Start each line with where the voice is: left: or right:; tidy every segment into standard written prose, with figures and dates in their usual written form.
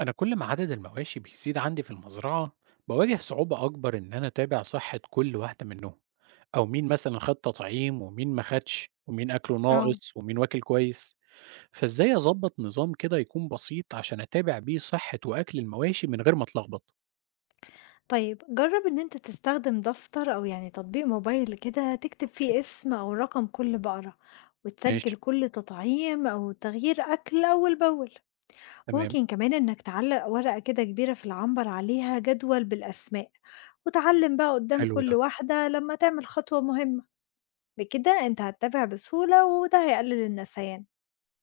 right: أنا كل ما عدد المواشي بيزيد عندي في المزرعة، بواجه صعوبة أكبر إن أنا أتابع صحة كل واحدة منهم، أو مين مثلا خد تطعيم ومين ما خدش ومين أكله
left: آه.
right: ناقص ومين واكل كويس. فإزاي أظبط نظام كده يكون بسيط عشان أتابع بيه صحة وأكل المواشي من غير ما أتلخبط؟
left: طيب جرّب إن أنت تستخدم دفتر أو يعني تطبيق موبايل كده تكتب
right: أوكي.
left: فيه اسم أو رقم كل بقرة، وتسجّل
right: ماشي.
left: كل تطعيم أو تغيير أكل أول بأول.
right: تمام.
left: ممكن كمان إنك تعلّق ورقة كده كبيرة في العنبر عليها جدول بالأسماء، وتعلّم بقى قدّام
right: حلو
left: كل
right: ده.
left: واحدة لمّا تعمل خطوة مهمة. بكده أنت هتتابع بسهولة وده هيقلل النسيان.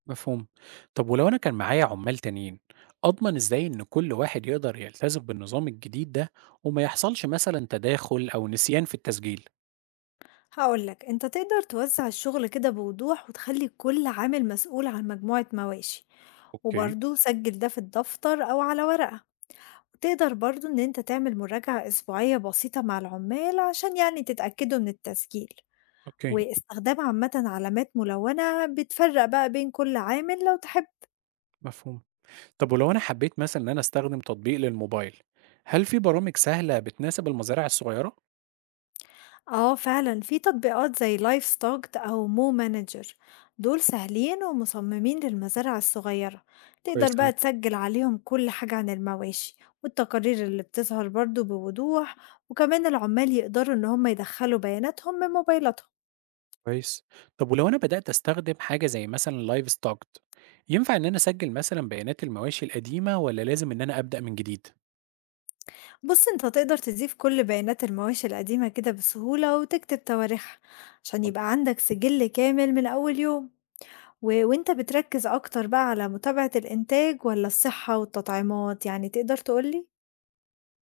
right: مفهوم. طب ولو أنا كان معايا عمال تانيين، أضمن إزاي إن كل واحد يقدر يلتزم بالنظام الجديد ده وما يحصلش مثلا تداخل أو نسيان في التسجيل؟
left: هقولك انت تقدر توزع الشغل كده بوضوح وتخلي كل عامل مسؤول عن مجموعة مواشي،
right: أوكي.
left: وبرضه سجل ده في الدفتر أو على ورقة. وتقدر برضه إن أنت تعمل مراجعة أسبوعية بسيطة مع العمال عشان يعني تتأكدوا من التسجيل،
right: أوكي
left: واستخدام عامة علامات ملونة بتفرق بقى بين كل عامل لو تحب.
right: مفهوم. طب ولو أنا حبيت مثلًا إن أنا أستخدم تطبيق للموبايل، هل في برامج سهلة بتناسب المزارع الصغيرة؟
left: اه فعلا في تطبيقات زي لايف ستوك او مو مانجر، دول سهلين ومصممين للمزارع الصغيرة. تقدر
right: كويس أوي.
left: بقى تسجل عليهم كل حاجة عن المواشي، والتقارير اللي بتظهر برضو بوضوح. وكمان العمال يقدروا ان هم يدخلوا بياناتهم من موبايلاتهم.
right: كويس. طب ولو أنا بدأت أستخدم حاجة زي مثلًا livestock، ينفع إن أنا أسجل مثلًا بيانات المواشي القديمة والّا لازم إن أنا أبدأ من جديد؟
left: بص انت تقدر تضيف كل بيانات المواشي القديمة كده بسهولة وتكتب تواريخها عشان
right: اتفضل.
left: يبقى عندك سجل كامل من اول يوم. و وأنت بتركّز أكتر بقى على متابعة الإنتاج والّا الصحة والتطعيمات، يعني تقدر تقول لي؟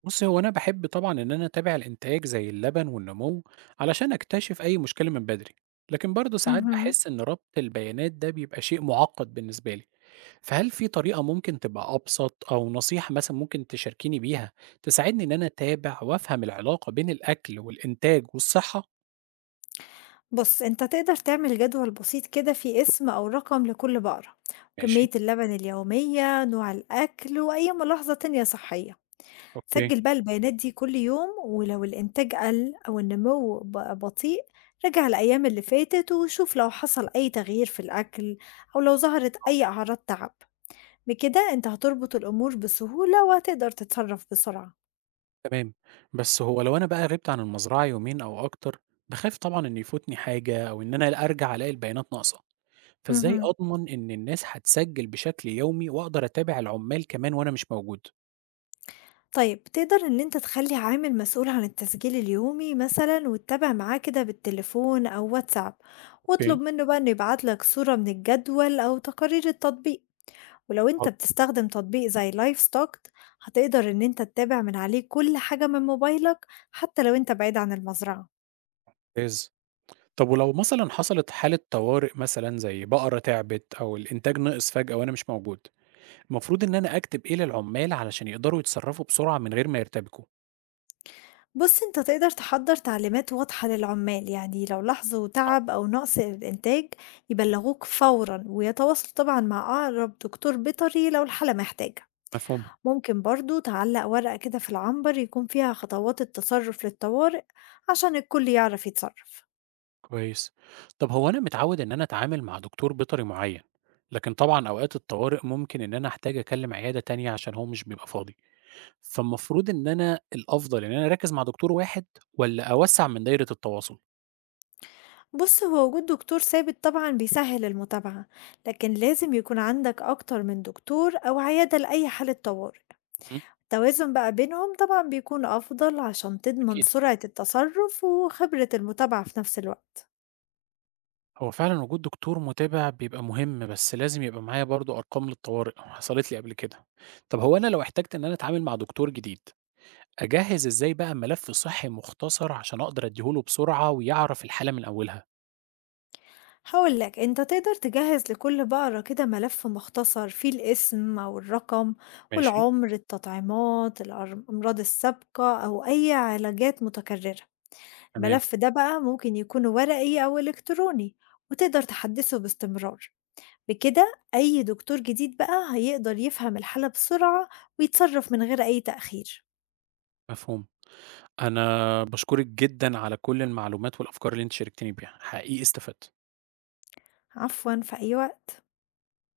right: بُص، هو أنا باحب طبعًا إن أنا أتابع الإنتاج زي اللبن والنمو علشان أكتشف أي مشكلة من بدري، لكن برضه ساعات
left: اهم.
right: باحس إن ربط البيانات ده بيبقى شيء معقد بالنسبة لي. فهل في طريقة ممكن تبقى أبسط، أو نصيحة مثلا ممكن تشاركيني بيها تساعدني إن أنا أتابع وأفهم العلاقة بين الأكل والإنتاج والصحة؟
left: بُص، أنت تقدر تعمل جدول بسيط كده فيه اسم أو رقم لكل بقرة،
right: ماشي.
left: وكمية اللبن اليومية، نوع الأكل، وأي ملاحظة تانية صحية.
right: أوكي.
left: سجّل بقى البيانات دي كل يوم، ولو الإنتاج قَل أو النمو بقى بطيء، راجع الأيام اللي فاتت وشوف لو حصل أي تغيير في الأكل أو لو ظهرت أي أعراض تعب. بكده أنت هتربط الأمور بسهولة وهتقدر تتصرف بسرعة.
right: تمام. بس هو لو أنا بقى غِبت عن المزرعة يومين أو أكتر، باخاف طبعًا إن يفوتني حاجة أو إن أنا أرجع ألاقي البيانات ناقصة، فإزاي
left: مهم.
right: أضمن إن الناس هتسجل بشكل يومي وأقدر أتابع العمال كمان وأنا مش موجود؟
left: طيب تقدر إن أنت تخلي عامل مسؤول عن التسجيل اليومي مثلا وتتابع معاه كده بالتليفون أو واتساب.
right: أوكي.
left: واطلب منه بقى إنه يبعتلك صورة من الجدول أو تقارير التطبيق. ولو أنت
right: حاضر.
left: بتستخدم تطبيق زي لايف ستوك، هتقدر إن أنت تتابع من عليه كل حاجة من موبايلك حتى لو أنت بعيد عن المزرعة.
right: ممتاز. طب ولو مثلًا حصلت حالة طوارئ مثلًا زي بقرة تعبت أو الإنتاج نقص فجأة وأنا مش موجود، المفروض إن أنا أكتب إيه للعمال علشان يقدروا يتصرفوا بسرعة من غير ما يرتبكوا؟
left: بُص، أنت تقدر تحضّر تعليمات واضحة للعمال، يعني لو لاحظوا
right: آه.
left: تعب أو نقص في الإنتاج يبلغوك فورًا، ويتواصلوا طبعًا مع أقرب دكتور بيطري لو الحالة محتاجة.
right: مفهوم.
left: ممكن برضه تعلّق ورقة كده في العنبر يكون فيها خطوات التصرف للطوارئ عشان الكل يعرف يتصرف.
right: كويس. طب هو أنا متعود إن أنا أتعامل مع دكتور بيطري معين، لكن طبعا أوقات الطوارئ ممكن إن أنا أحتاج أكلم عيادة تانية عشان هو مش بيبقى فاضي. فالمفروض إن أنا الأفضل إن أنا أركز مع دكتور واحد، ولا أوسع من دايرة التواصل؟
left: بُص، هو وجود دكتور ثابت طبعًا بيسهّل المتابعة، لكن لازم يكون عندك أكتر من دكتور أو عيادة لأي حالة طوارئ.
right: مم.
left: التوازن بقى بينهم طبعا بيكون أفضل عشان تضمن
right: أكيد.
left: سرعة التصرف وخبرة المتابعة في نفس الوقت.
right: هو فعلا وجود دكتور متابع بيبقى مهم، بس لازم يبقى معايا برضو أرقام للطوارئ، حصلت لي قبل كده. طب هو أنا لو احتجت إن أنا أتعامل مع دكتور جديد، أجهّز إزاي بقى ملف صحّي مختصر عشان أقدر أدّيه له بسرعة ويعرف الحالة من أولها؟
left: هقولك انت تقدر تجهز لكل بقرة كده ملف مختصر فيه الاسم أو الرقم،
right: ماشي.
left: والعمر، التطعيمات، الأمراض السابقة أو أي علاجات متكررة.
right: تمام.
left: الملف ده بقى ممكن يكون ورقي أو إلكتروني، وتقدر تحدثه باستمرار. بكده أي دكتور جديد بقى هيقدر يفهم الحالة بسرعة ويتصرف من غير أي تأخير.
right: مفهوم. أنا باشكرِك جدًا على كل المعلومات والأفكار اللي أنتِ شاركتيني بيها، حقيقي استفدت.
left: عفوا، في أي وقت.